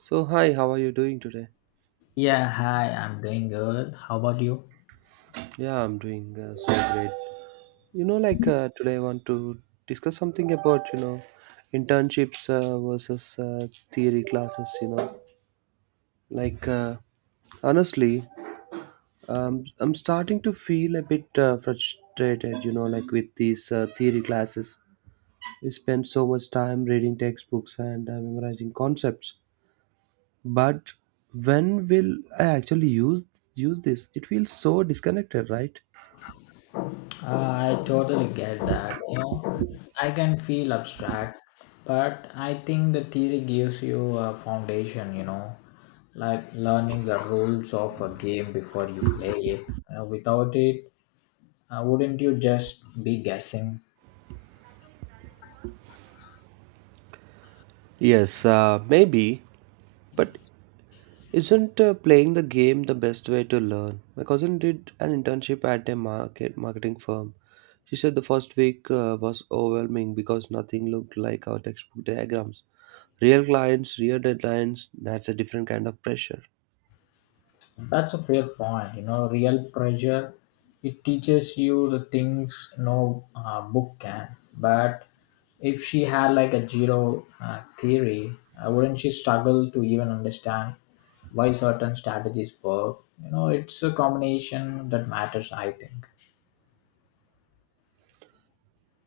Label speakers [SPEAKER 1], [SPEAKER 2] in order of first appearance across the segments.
[SPEAKER 1] So, hi, how are you doing today?
[SPEAKER 2] Yeah, hi, I'm doing good. How about you?
[SPEAKER 1] Yeah, I'm doing so great. Today I want to discuss something about, you know, internships versus theory classes, you know. Like, uh, honestly, I'm starting to feel a bit frustrated, you know, like with these theory classes. We spend so much time reading textbooks and memorizing concepts. But when will I actually use this? It feels so disconnected, right?
[SPEAKER 2] I totally get that. You know, I can feel abstract, but I think the theory gives you a foundation, you know, like learning the rules of a game before you play it. Without it, wouldn't you just be guessing?
[SPEAKER 1] Yes, maybe, but isn't playing the game the best way to learn? My cousin did an internship at a marketing firm. She said the first week was overwhelming because nothing looked like our textbook diagrams. Real clients, real deadlines, that's a different kind of pressure.
[SPEAKER 2] That's a fair point. You know, real pressure, it teaches you the things no book can. But if she had like a zero theory, wouldn't she struggle to even understand why certain strategies work? You know, it's a combination that matters, I think.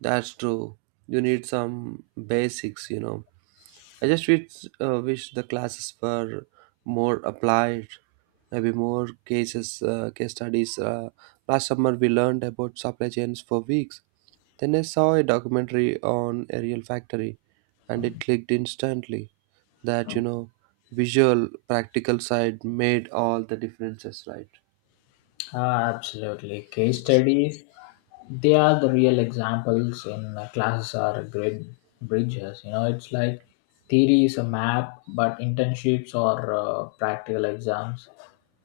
[SPEAKER 1] That's true. You need some basics, you know. I just wish the classes were more applied, maybe more case studies. Last summer, we learned about supply chains for weeks. Then I saw a documentary on a real factory, and it clicked instantly that, you know, visual, practical side made all the differences, right?
[SPEAKER 2] Ah, absolutely. Case studies they are the real examples in classes are grid bridges, you know. It's like theory is a map, but internships or practical exams,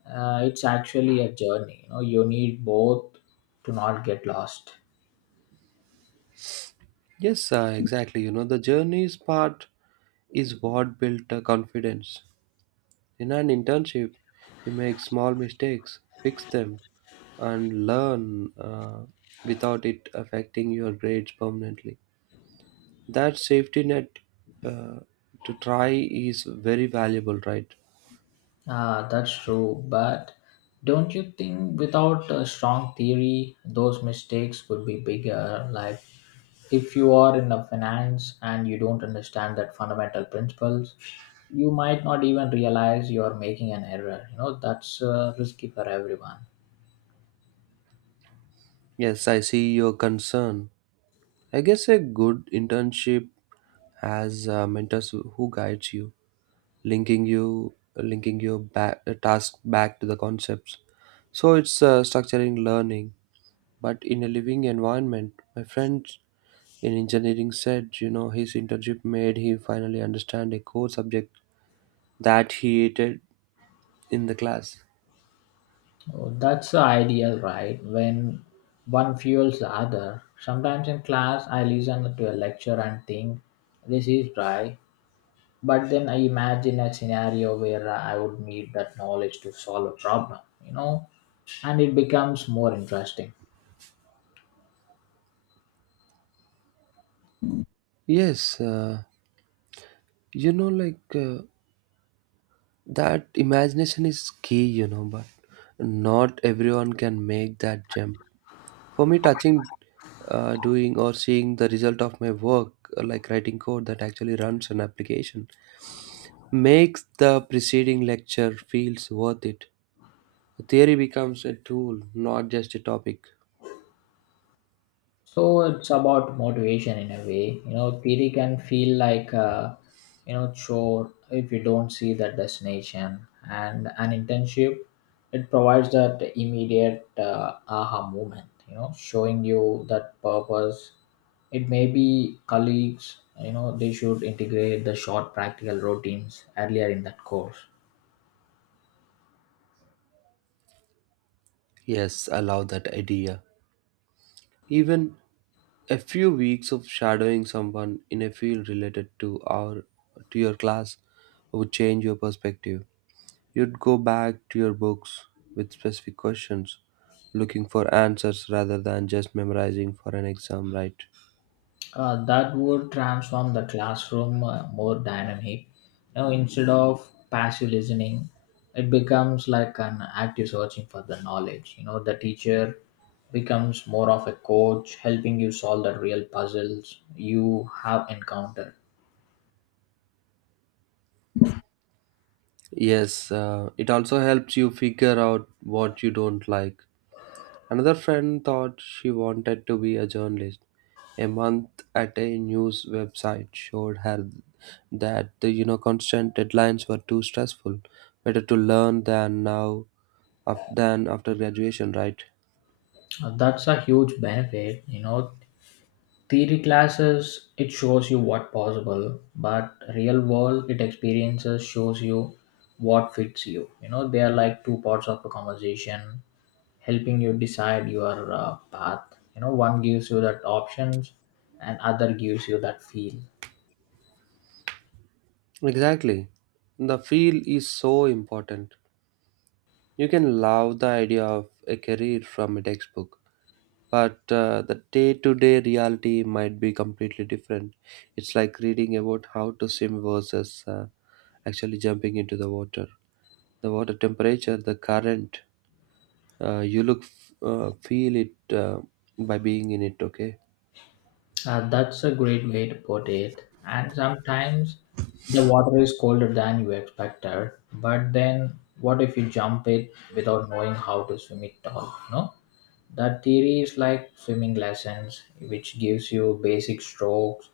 [SPEAKER 2] it's actually a journey. You know, you need both to not get lost.
[SPEAKER 1] Yes, exactly. You know, the journey's part is what built confidence. In an internship, you make small mistakes, fix them, and learn, without it affecting your grades permanently. That safety net uh, to try is very valuable, right?
[SPEAKER 2] Ah, that's true. But don't you think without a strong theory, those mistakes would be bigger? Like if you are in a finance and you don't understand that fundamental principles, you might not even realize you are making an error. You know, that's risky for everyone.
[SPEAKER 1] Yes, I see your concern. I guess a good internship has mentors who guides you, linking your back, task back to the concepts. So it's structuring learning, but in a living environment. My friends in engineering said, you know, his internship made him finally understand a core subject that he hated in the class.
[SPEAKER 2] Oh, that's the ideal, right? When one fuels the other. Sometimes in class, I listen to a lecture and think, this is dry. But then I imagine a scenario where I would need that knowledge to solve a problem, you know, and it becomes more interesting.
[SPEAKER 1] Yes, you know like uh, that imagination is key, you know, but not everyone can make that jump. For me, touching, doing, or seeing the result of my work, like writing code that actually runs an application, makes the preceding lecture feels worth it. The theory becomes a tool, not just a topic.
[SPEAKER 2] So it's about motivation in a way, you know. Theory can feel like a, you know, chore if you don't see that destination, and an internship, it provides that immediate aha moment, you know, showing you that purpose. It may be colleagues, you know, they should integrate the short practical routines earlier in that course.
[SPEAKER 1] Yes, I love that idea. Even a few weeks of shadowing someone in a field related to our to your class would change your perspective. You'd go back to your books with specific questions, looking for answers rather than just memorizing for an exam, right?
[SPEAKER 2] That would transform the classroom more dynamic. Now, instead of passive listening, it becomes like an active searching for the knowledge. You know, the teacher becomes more of a coach, helping you solve the real puzzles you have encountered.
[SPEAKER 1] Yes, it also helps you figure out what you don't like. Another friend thought she wanted to be a journalist. A month at a news website showed her that the, you know, constant deadlines were too stressful. Better to learn than now than after graduation, right?
[SPEAKER 2] That's a huge benefit. You know, theory classes it shows you what possible, but real world it experiences shows you what fits you. You know, they are like two parts of a conversation helping you decide your path. You know, one gives you that options and other gives you that feel.
[SPEAKER 1] Exactly. The field is so important. You can love the idea of a career from a textbook, but the day to day reality might be completely different. It's like reading about how to swim versus actually jumping into the water. The water temperature, the current, feel it by being in it. Okay.
[SPEAKER 2] That's a great way to put it, and sometimes the water is colder than you expected. But then what if you jump it without knowing how to swim it all? No, that theory is like swimming lessons, which gives you basic strokes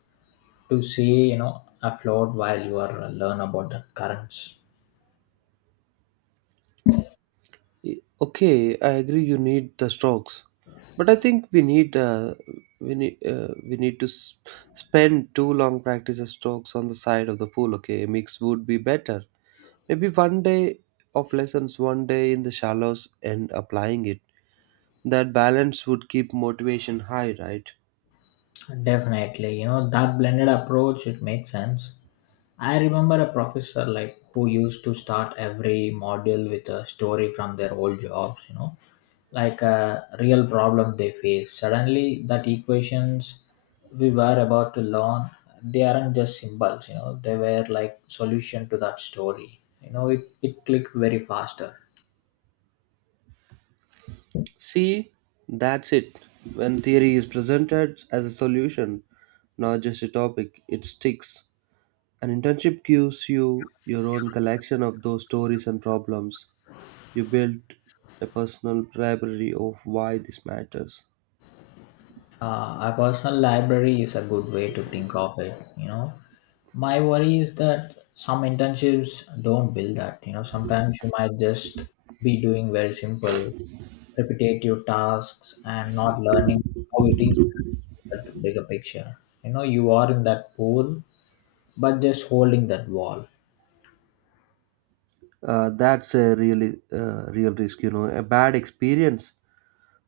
[SPEAKER 2] to see, you know, afloat while you are learn about the currents.
[SPEAKER 1] Okay, I agree. You need the strokes, but I think we need we need we need to s- spend too long practice the strokes on the side of the pool. Okay, a mix would be better. Maybe one day of lessons, one day in the shallows, and applying it. That balance would keep motivation high, right?
[SPEAKER 2] Definitely, you know, that blended approach, it makes sense. I remember a professor like who used to start every module with a story from their old jobs, you know, like a real problem they face. Suddenly, that equations we were about to learn, they aren't just symbols, you know, they were like solution to that story. You know, it clicked very faster.
[SPEAKER 1] See, that's it. When theory is presented as a solution, not just a topic, it sticks. An internship gives you your own collection of those stories and problems. You build a personal library of why this matters.
[SPEAKER 2] A personal library is a good way to think of it. You know, my worry is that some internships don't build that. You know, sometimes you might just be doing very simple, repetitive tasks and not learning how it is that bigger picture. You know, you are in that pool, but just holding that wall.
[SPEAKER 1] That's a really real risk, you know. A bad experience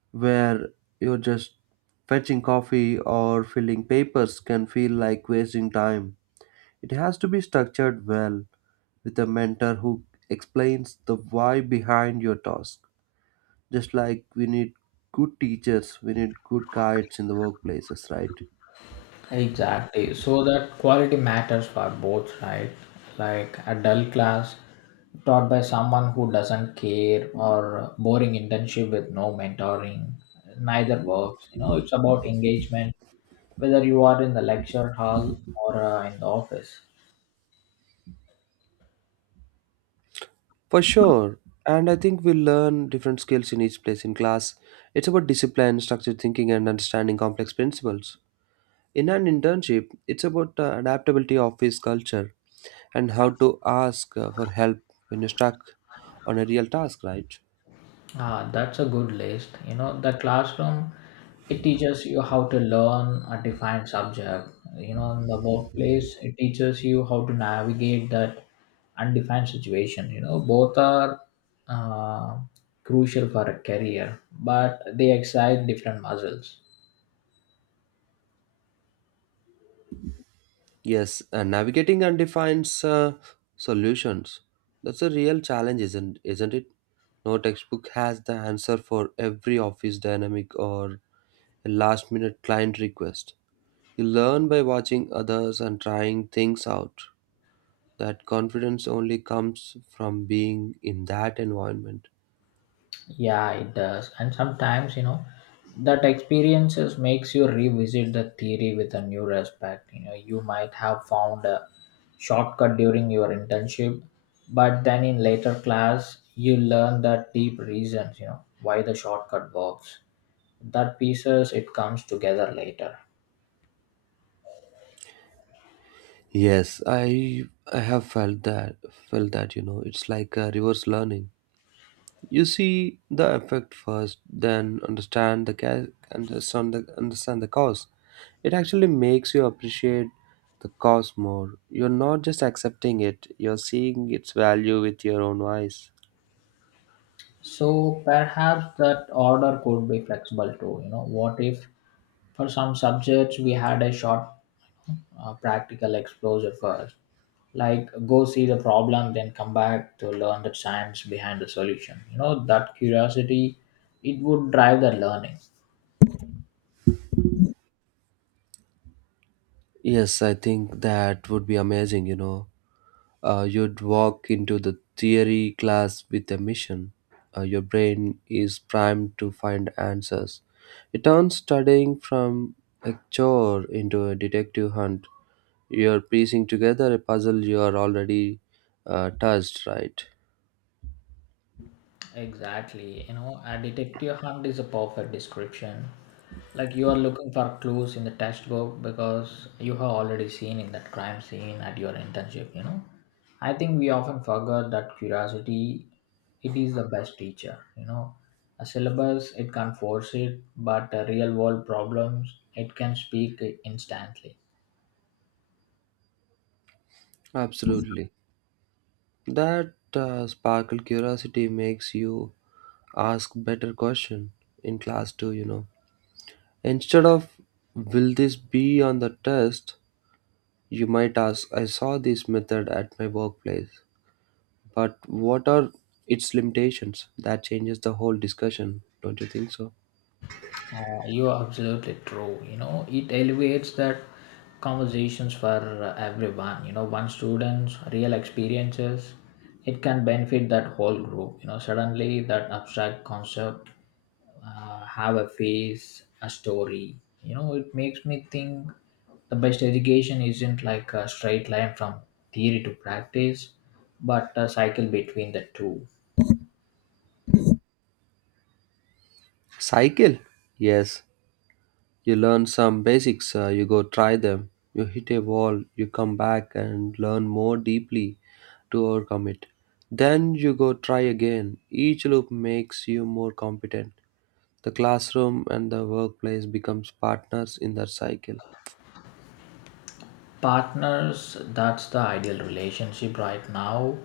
[SPEAKER 1] where you're just fetching coffee or filling papers can feel like wasting time. It has to be structured well with a mentor who explains the why behind your task. Just like we need good teachers, we need good guides in the workplaces, right?
[SPEAKER 2] Exactly. So that quality matters for both, right? Like a dull class taught by someone who doesn't care or boring internship with no mentoring, neither works. You know, it's about engagement, whether you are in the lecture hall or in the office.
[SPEAKER 1] For sure. And I think we learn different skills in each place. In class, it's about discipline, structured thinking, and understanding complex principles. In an internship, it's about adaptability, office culture, and how to ask for help when you're stuck on a real task, right?
[SPEAKER 2] Ah, that's a good list. You know, the classroom, it teaches you how to learn a defined subject. You know, in the workplace, it teaches you how to navigate that undefined situation. You know, both are uh, crucial for a career, but they excite different muscles.
[SPEAKER 1] Yes, navigating undefined solutions. That's a real challenge, isn't it? No textbook has the answer for every office dynamic or a last-minute client request. You learn by watching others and trying things out. That confidence only comes from being in that environment.
[SPEAKER 2] Yeah, it does. And sometimes, you know, that experiences makes you revisit the theory with a new respect. You know, you might have found a shortcut during your internship, but then in later class, you learn the deep reasons, you know, why the shortcut works. That pieces it comes together later.
[SPEAKER 1] Yes, I have felt that, you know, it's like a reverse learning. You see the effect first, then understand the ca- understand the cause. It actually makes you appreciate the cause more. You're not just accepting it; you're seeing its value with your own eyes.
[SPEAKER 2] So perhaps that order could be flexible too. You know, what if for some subjects we had a short practical exposure first. Like, go see the problem, then come back to learn the science behind the solution. You know, that curiosity, it would drive the learning.
[SPEAKER 1] Yes, I think that would be amazing. You know, uh, you'd walk into the theory class with a mission. Your brain is primed to find answers. It turns studying from a chore into a detective hunt. You're piecing together a puzzle you are already touched, right?
[SPEAKER 2] Exactly. You know, a detective hunt is a perfect description. Like you are looking for clues in the textbook because you have already seen in that crime scene at your internship, you know. I think we often forget that curiosity it is the best teacher, you know. A syllabus it can force it, but real world problems it can speak instantly.
[SPEAKER 1] Absolutely. That sparkle curiosity makes you ask better question in class too, you know. Instead of will this be on the test, you might ask, I saw this method at my workplace, but what are its limitations? That changes the whole discussion, don't you think so?
[SPEAKER 2] You're absolutely true. You know, it elevates that conversations for everyone. You know, one student's real experiences, it can benefit that whole group. You know, suddenly that abstract concept have a face, a story. You know, it makes me think the best education isn't like a straight line from theory to practice, but a cycle between the two.
[SPEAKER 1] Cycle? Yes. You learn some basics, you go try them, you hit a wall, you come back and learn more deeply to overcome it. Then you go try again. Each loop makes you more competent. The classroom and the workplace becomes partners in that cycle.
[SPEAKER 2] Partners, that's the ideal relationship. Right now,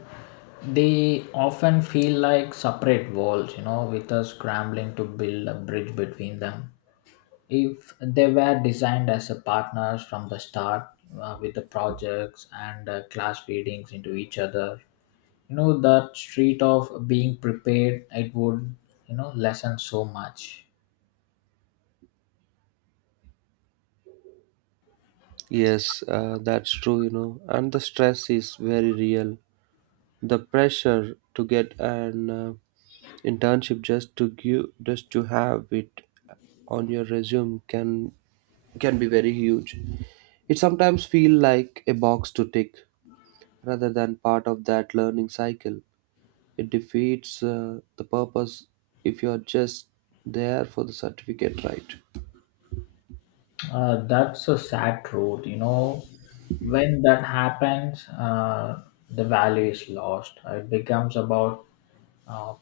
[SPEAKER 2] they often feel like separate walls, you know, with us scrambling to build a bridge between them. If they were designed as a partners from the start, with the projects and class feedings into each other, you know, that street of being prepared, it would, you know, lessen so much.
[SPEAKER 1] Yes, that's true, you know, and the stress is very real. The pressure to get an internship just to have it on your resume can be very huge. It sometimes feel like a box to tick rather than part of that learning cycle. It defeats the purpose if you are just there for the certificate, right?
[SPEAKER 2] That's a sad truth. You know, when that happens, the value is lost. It becomes about uh,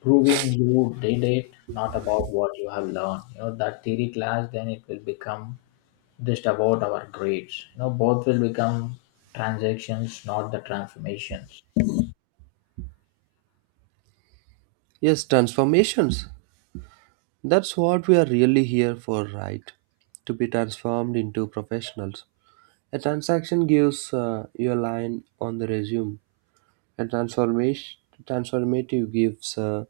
[SPEAKER 2] proving you did it, not about what you have learned. You know, that theory class, then it will become just about our grades. You know, both will become transactions, not the transformations.
[SPEAKER 1] Yes, transformations. That's what we are really here for, right? To be transformed into professionals. A transaction gives you a line on the resume. A transformation transformative gives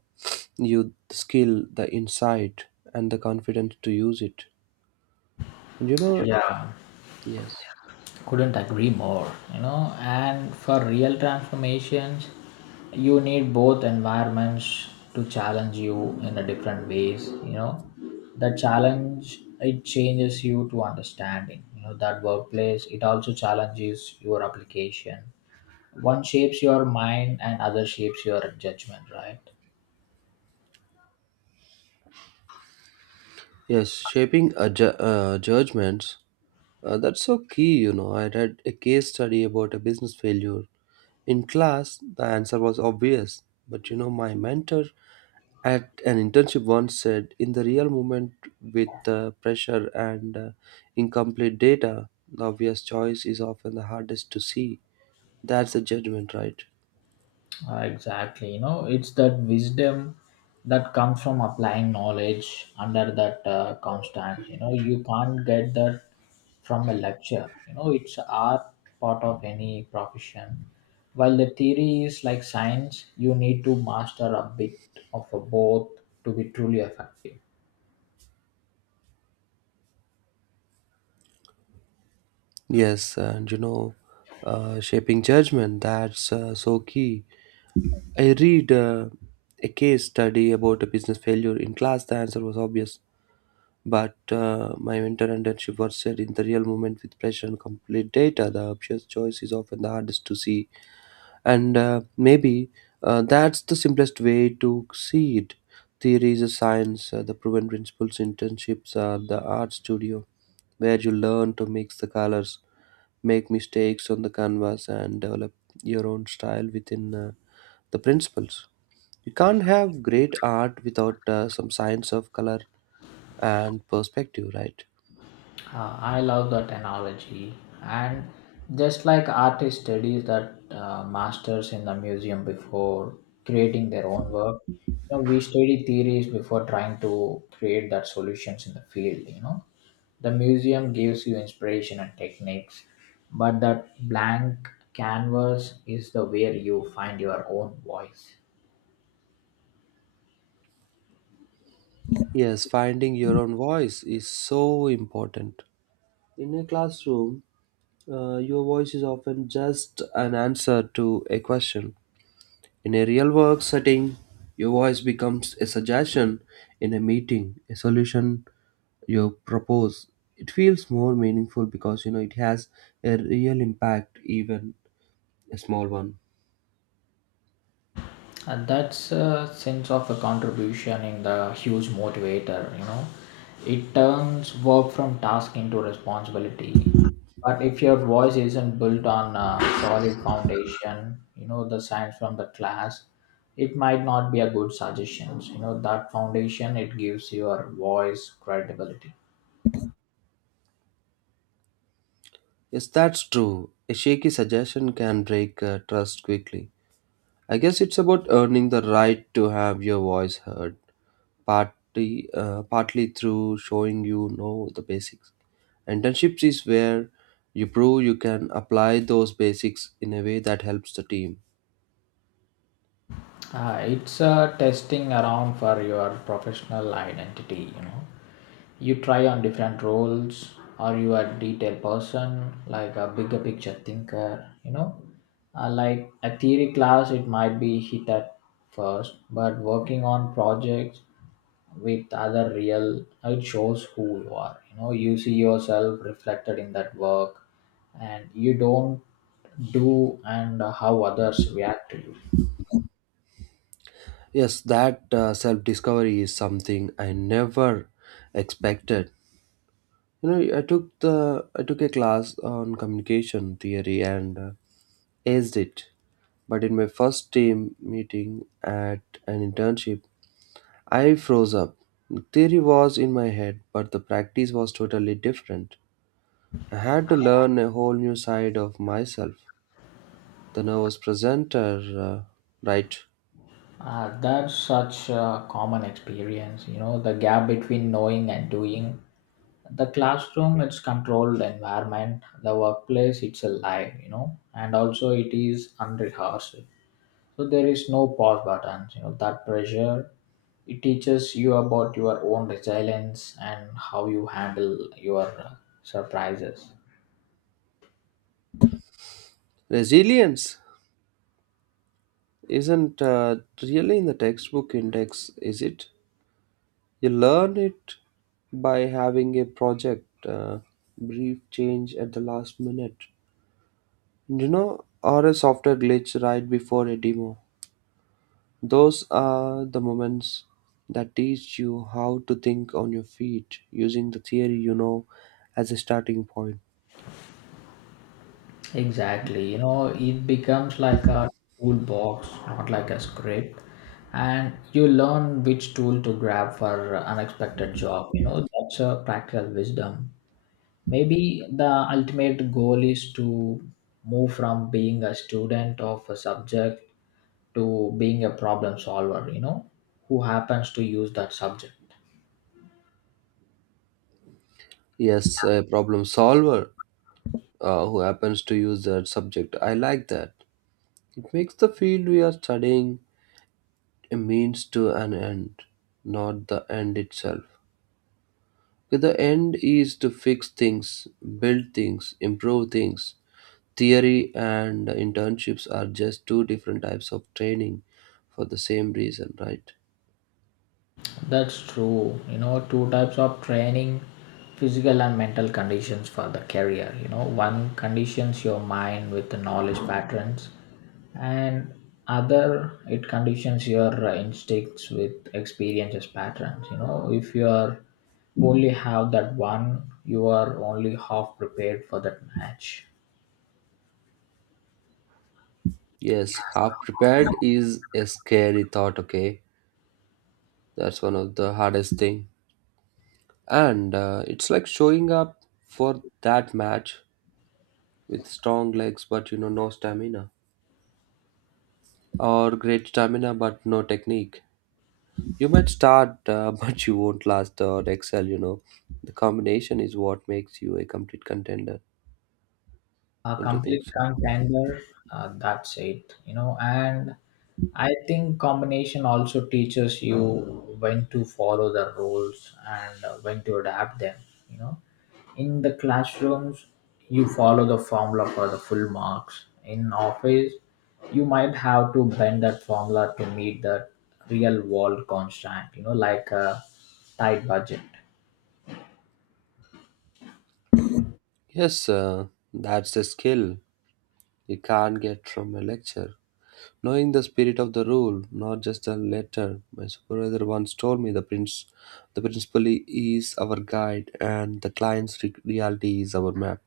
[SPEAKER 1] you the skill, the insight, and the confidence to use it. And you know,
[SPEAKER 2] Yeah.
[SPEAKER 1] yes.
[SPEAKER 2] Couldn't agree more, you know. And for real transformations you need both environments to challenge you in a different ways, you know. The challenge it changes you to understanding, you know. That workplace it also challenges your application. One shapes your mind and other shapes your judgment, right?
[SPEAKER 1] Yes, shaping a judgments. That's so key, you know. I read a case study about a business failure. In class, the answer was obvious, but, you know, my mentor at an internship once said, in the real moment with pressure and incomplete data, the obvious choice is often the hardest to see. That's a judgment, right?
[SPEAKER 2] Exactly. You know, it's that wisdom that comes from applying knowledge under that constant. You know, you can't get that from a lecture. You know, it's our part of any profession. While the theory is like science, you need to master a bit of a both to be truly effective.
[SPEAKER 1] Yes, and you know, shaping judgment, that's so key. I read a case study about a business failure in class. The answer was obvious, but my mentor and internship were said in the real moment with pressure and complete data. The obvious choice is often the hardest to see, and maybe that's the simplest way to see it. Theory is a science. The proven principles internships are the art studio, where you learn to mix the colors, make mistakes on the canvas, and develop your own style within the principles. You can't have great art without some science of color and perspective, right?
[SPEAKER 2] I love that analogy. And just like artist studies that masters in the museum before creating their own work, you know, we study theories before trying to create that solutions in the field, you know. The museum gives you inspiration and techniques, but that blank canvas is the where you find your own voice.
[SPEAKER 1] Yes, finding your own voice is so important. In a classroom, your voice is often just an answer to a question. In a real work setting, your voice becomes a suggestion. In a meeting, a solution you propose. It feels more meaningful because you know it has a real impact, even a small one.
[SPEAKER 2] And that's a sense of a contribution in the huge motivator, you know. It turns work from task into responsibility. But if your voice isn't built on a solid foundation, you know, the science from the class, it might not be a good suggestions. You know, that foundation, it gives your voice credibility.
[SPEAKER 1] Yes, that's true. A shaky suggestion can break trust quickly. I guess it's about earning the right to have your voice heard, partly through showing, you know, the basics. Internships is where you prove you can apply those basics in a way that helps the team.
[SPEAKER 2] It's a testing around for your professional identity, you know. You try on different roles or you are detail person like a bigger picture thinker, you know. Like a theory class it might be hit at first, but working on projects with other real it shows who you are. You know, you see yourself reflected in that work and you don't do, and how others react to you.
[SPEAKER 1] Yes, that self discovery is something I never expected. You know, I took a class on communication theory and aced it, but in my first team meeting at an internship, I froze up. The theory was in my head, but the practice was totally different. I had to learn a whole new side of myself. The nervous presenter, uh, right?
[SPEAKER 2] That's such a common experience, you know. The gap between knowing and doing, the classroom it's controlled environment, the workplace it's alive, you know, and also it is unrehearsed. So there is no pause buttons, you know. That pressure it teaches you about your own resilience and how you handle your surprises.
[SPEAKER 1] Resilience isn't really in the textbook index, is it? You learn it by having a project brief change at the last minute. You know, or a software glitch right before a demo. Those are the moments that teach you how to think on your feet using the theory, you know, as a starting point.
[SPEAKER 2] Exactly, you know. It becomes like a toolbox, not like a script. And you learn which tool to grab for unexpected job, you know. That's a practical wisdom. Maybe the ultimate goal is to move from being a student of a subject to being a problem solver, you know, who happens to use that subject.
[SPEAKER 1] Yes, a problem solver who happens to use that subject. I like that. It makes the field we are studying a means to an end, not the end itself. Okay, the end is to fix things, build things, improve things. Theory and internships are just two different types of training for the same reason, right?
[SPEAKER 2] That's true. You know, two types of training, physical and mental conditions for the career. You know, one conditions your mind with the knowledge patterns, and other it conditions your instincts with experiences patterns. You know, if you are only have that one, you are only half prepared for that match.
[SPEAKER 1] Yes, half prepared is a scary thought, okay? That's one of the hardest thing. And it's like showing up for that match with strong legs but you know no stamina or great stamina but no technique. You might start but you won't last or excel, you know. The combination is what makes you a complete contender.
[SPEAKER 2] A
[SPEAKER 1] Don't you think
[SPEAKER 2] complete
[SPEAKER 1] so?
[SPEAKER 2] contender. That's it, you know. And I think combination also teaches you when to follow the rules and when to adapt them, you know. In the classrooms you follow the formula for the full marks. In office you might have to bend that formula to meet the real world constant, you know, like a tight budget.
[SPEAKER 1] Yes, that's a skill you can't get from a lecture. Knowing the spirit of the rule, not just the letter. My supervisor once told me the principal is our guide and the client's reality is our map.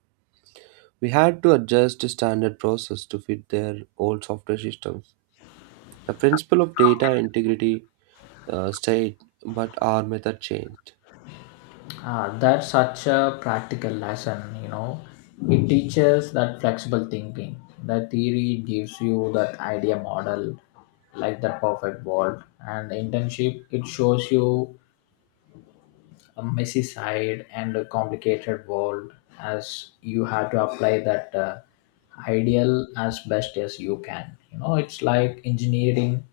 [SPEAKER 1] We had to adjust the standard process to fit their old software systems. The principle of data integrity stayed, but our method changed.
[SPEAKER 2] Ah, that's such a practical lesson, you know. It teaches that flexible thinking. The theory gives you that idea model, like the perfect world. And the internship, it shows you a messy side and a complicated world as you have to apply that ideal as best as you can. You know, it's like engineering.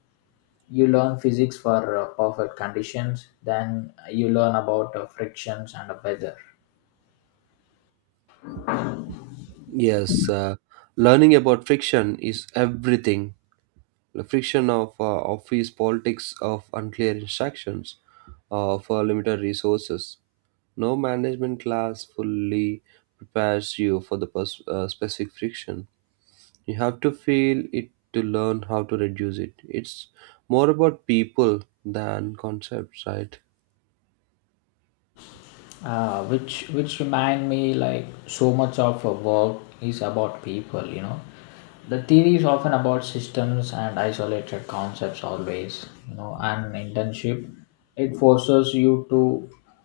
[SPEAKER 2] You learn physics for perfect conditions, then you learn about frictions and weather.
[SPEAKER 1] Yes, learning about friction is everything. The friction of office politics, of unclear instructions, of limited resources. No management class fully prepares you for the specific friction. You have to feel it to learn how to reduce it. It's more about people than concepts, right?
[SPEAKER 2] Which remind me like so much of work is about people, you know. The theory is often about systems and isolated concepts always, you know, and internship it forces you to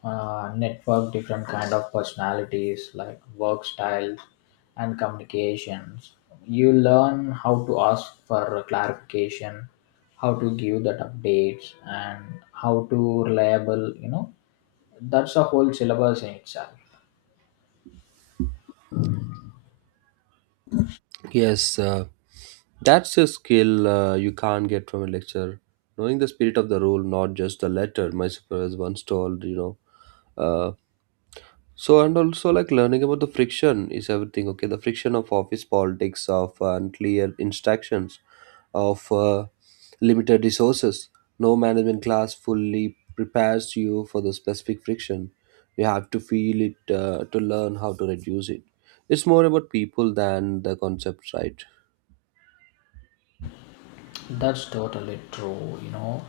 [SPEAKER 2] network different kind of personalities like work styles and communications. You learn how to ask for clarification, how to give that updates, and how to reliable, you know. That's a whole syllabus in itself.
[SPEAKER 1] Yes, that's a skill you can't get from a lecture. Knowing the spirit of the rule, not just the letter. My supervisor once told, know, so and also like learning about the friction is everything. Okay, the friction of office politics, of unclear instructions, of limited resources. No management class fully prepares you for the specific friction. You have to feel it to learn how to reduce it. It's more about people than the concepts, right?
[SPEAKER 2] That's totally true, you know.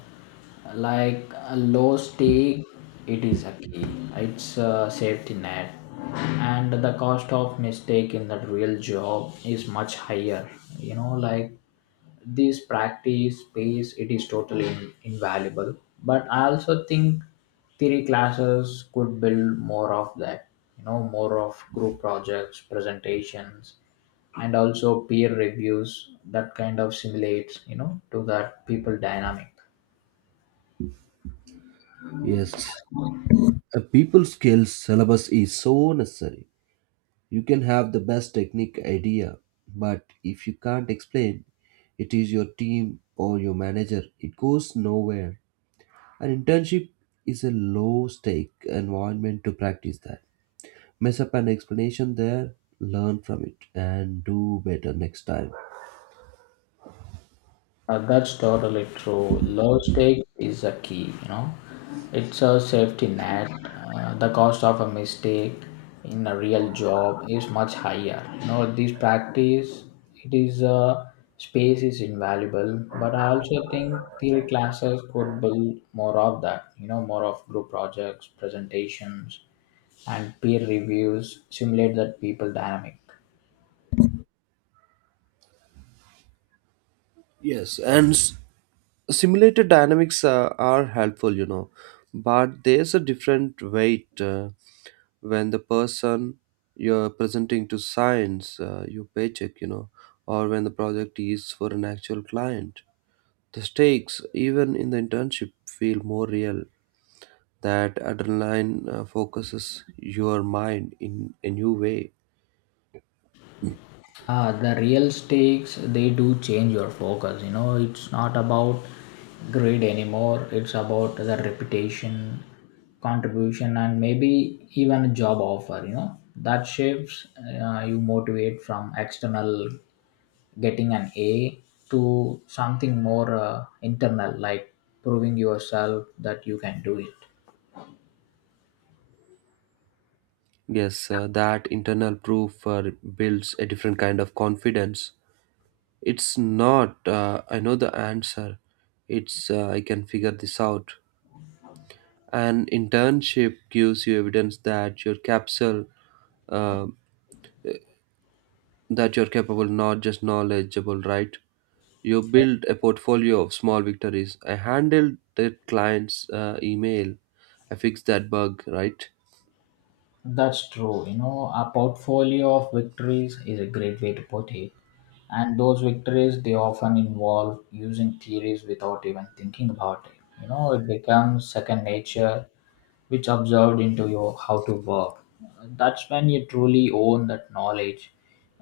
[SPEAKER 2] Like a low stake, it is a key. It's a safety net. And the cost of mistake in that real job is much higher. You know, like this practice space, it is totally invaluable. But I also think theory classes could build more of that. You know, more of group projects, presentations, and also peer reviews that kind of simulates, you know, to that people dynamic.
[SPEAKER 1] Yes, a people skills syllabus is so necessary. You can have the best technique idea, but if you can't explain it is your team or your manager, it goes nowhere. An internship is a low stake environment to practice that. Mess up an explanation there, learn from it, and do better next time.
[SPEAKER 2] That's totally true. Low stakes is a key, you know. It's a safety net. The cost of a mistake in a real job is much higher, you know. This practice, it is, space is invaluable. But I also think theory classes could build more of that, you know, more of group projects, presentations, and peer reviews simulate that people dynamic.
[SPEAKER 1] Yes, simulated dynamics are helpful, you know, but there's a different weight when the person you're presenting to signs your paycheck, you know, or when the project is for an actual client, the stakes even in the internship feel more real. That adrenaline focuses your mind in a new way.
[SPEAKER 2] The real stakes they do change your focus. You know, it's not about grade anymore. It's about the reputation, contribution, and maybe even a job offer. You know, that shifts. You motivate from external, getting an A, to something more internal, like proving yourself that you can do it.
[SPEAKER 1] Yes, that internal proof builds a different kind of confidence. It's not, I know the answer. It's, I can figure this out. An internship gives you evidence that your uh, that you're capable, not just knowledgeable, right? You build a portfolio of small victories. I handled that client's email. I fixed that bug, right?
[SPEAKER 2] That's true. You know, a portfolio of victories is a great way to put it. And those victories, they often involve using theories without even thinking about it. You know, it becomes second nature, which absorbed into your how to work. That's when you truly own that knowledge.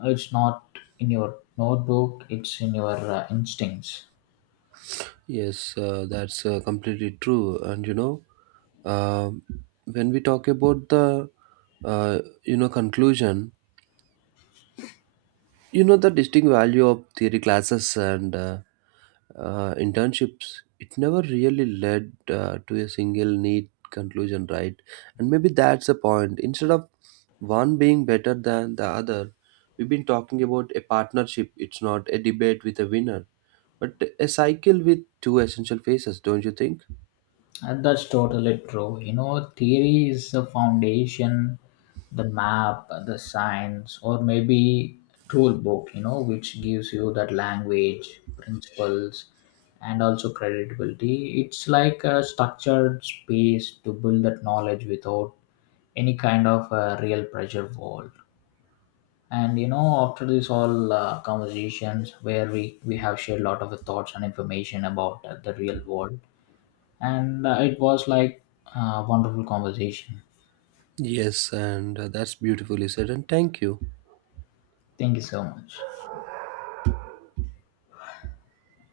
[SPEAKER 2] It's not in your notebook, it's in your instincts.
[SPEAKER 1] Yes, that's completely true. And you know, um, when we talk about the conclusion. You know, the distinct value of theory classes and internships. It never really led to a single neat conclusion, right? And maybe that's the point. Instead of one being better than the other, we've been talking about a partnership. It's not a debate with a winner, but a cycle with two essential phases, don't you think?
[SPEAKER 2] And that's totally true. You know, theory is the foundation, the map, the science, or maybe tool book, you know, which gives you that language, principles, and also credibility. It's like a structured space to build that knowledge without any kind of real pressure wall. And you know, after this all conversations where we have shared a lot of thoughts and information about the real world, and it was like a wonderful conversation.
[SPEAKER 1] Yes, and that's beautifully said. And thank you.
[SPEAKER 2] Thank you so much.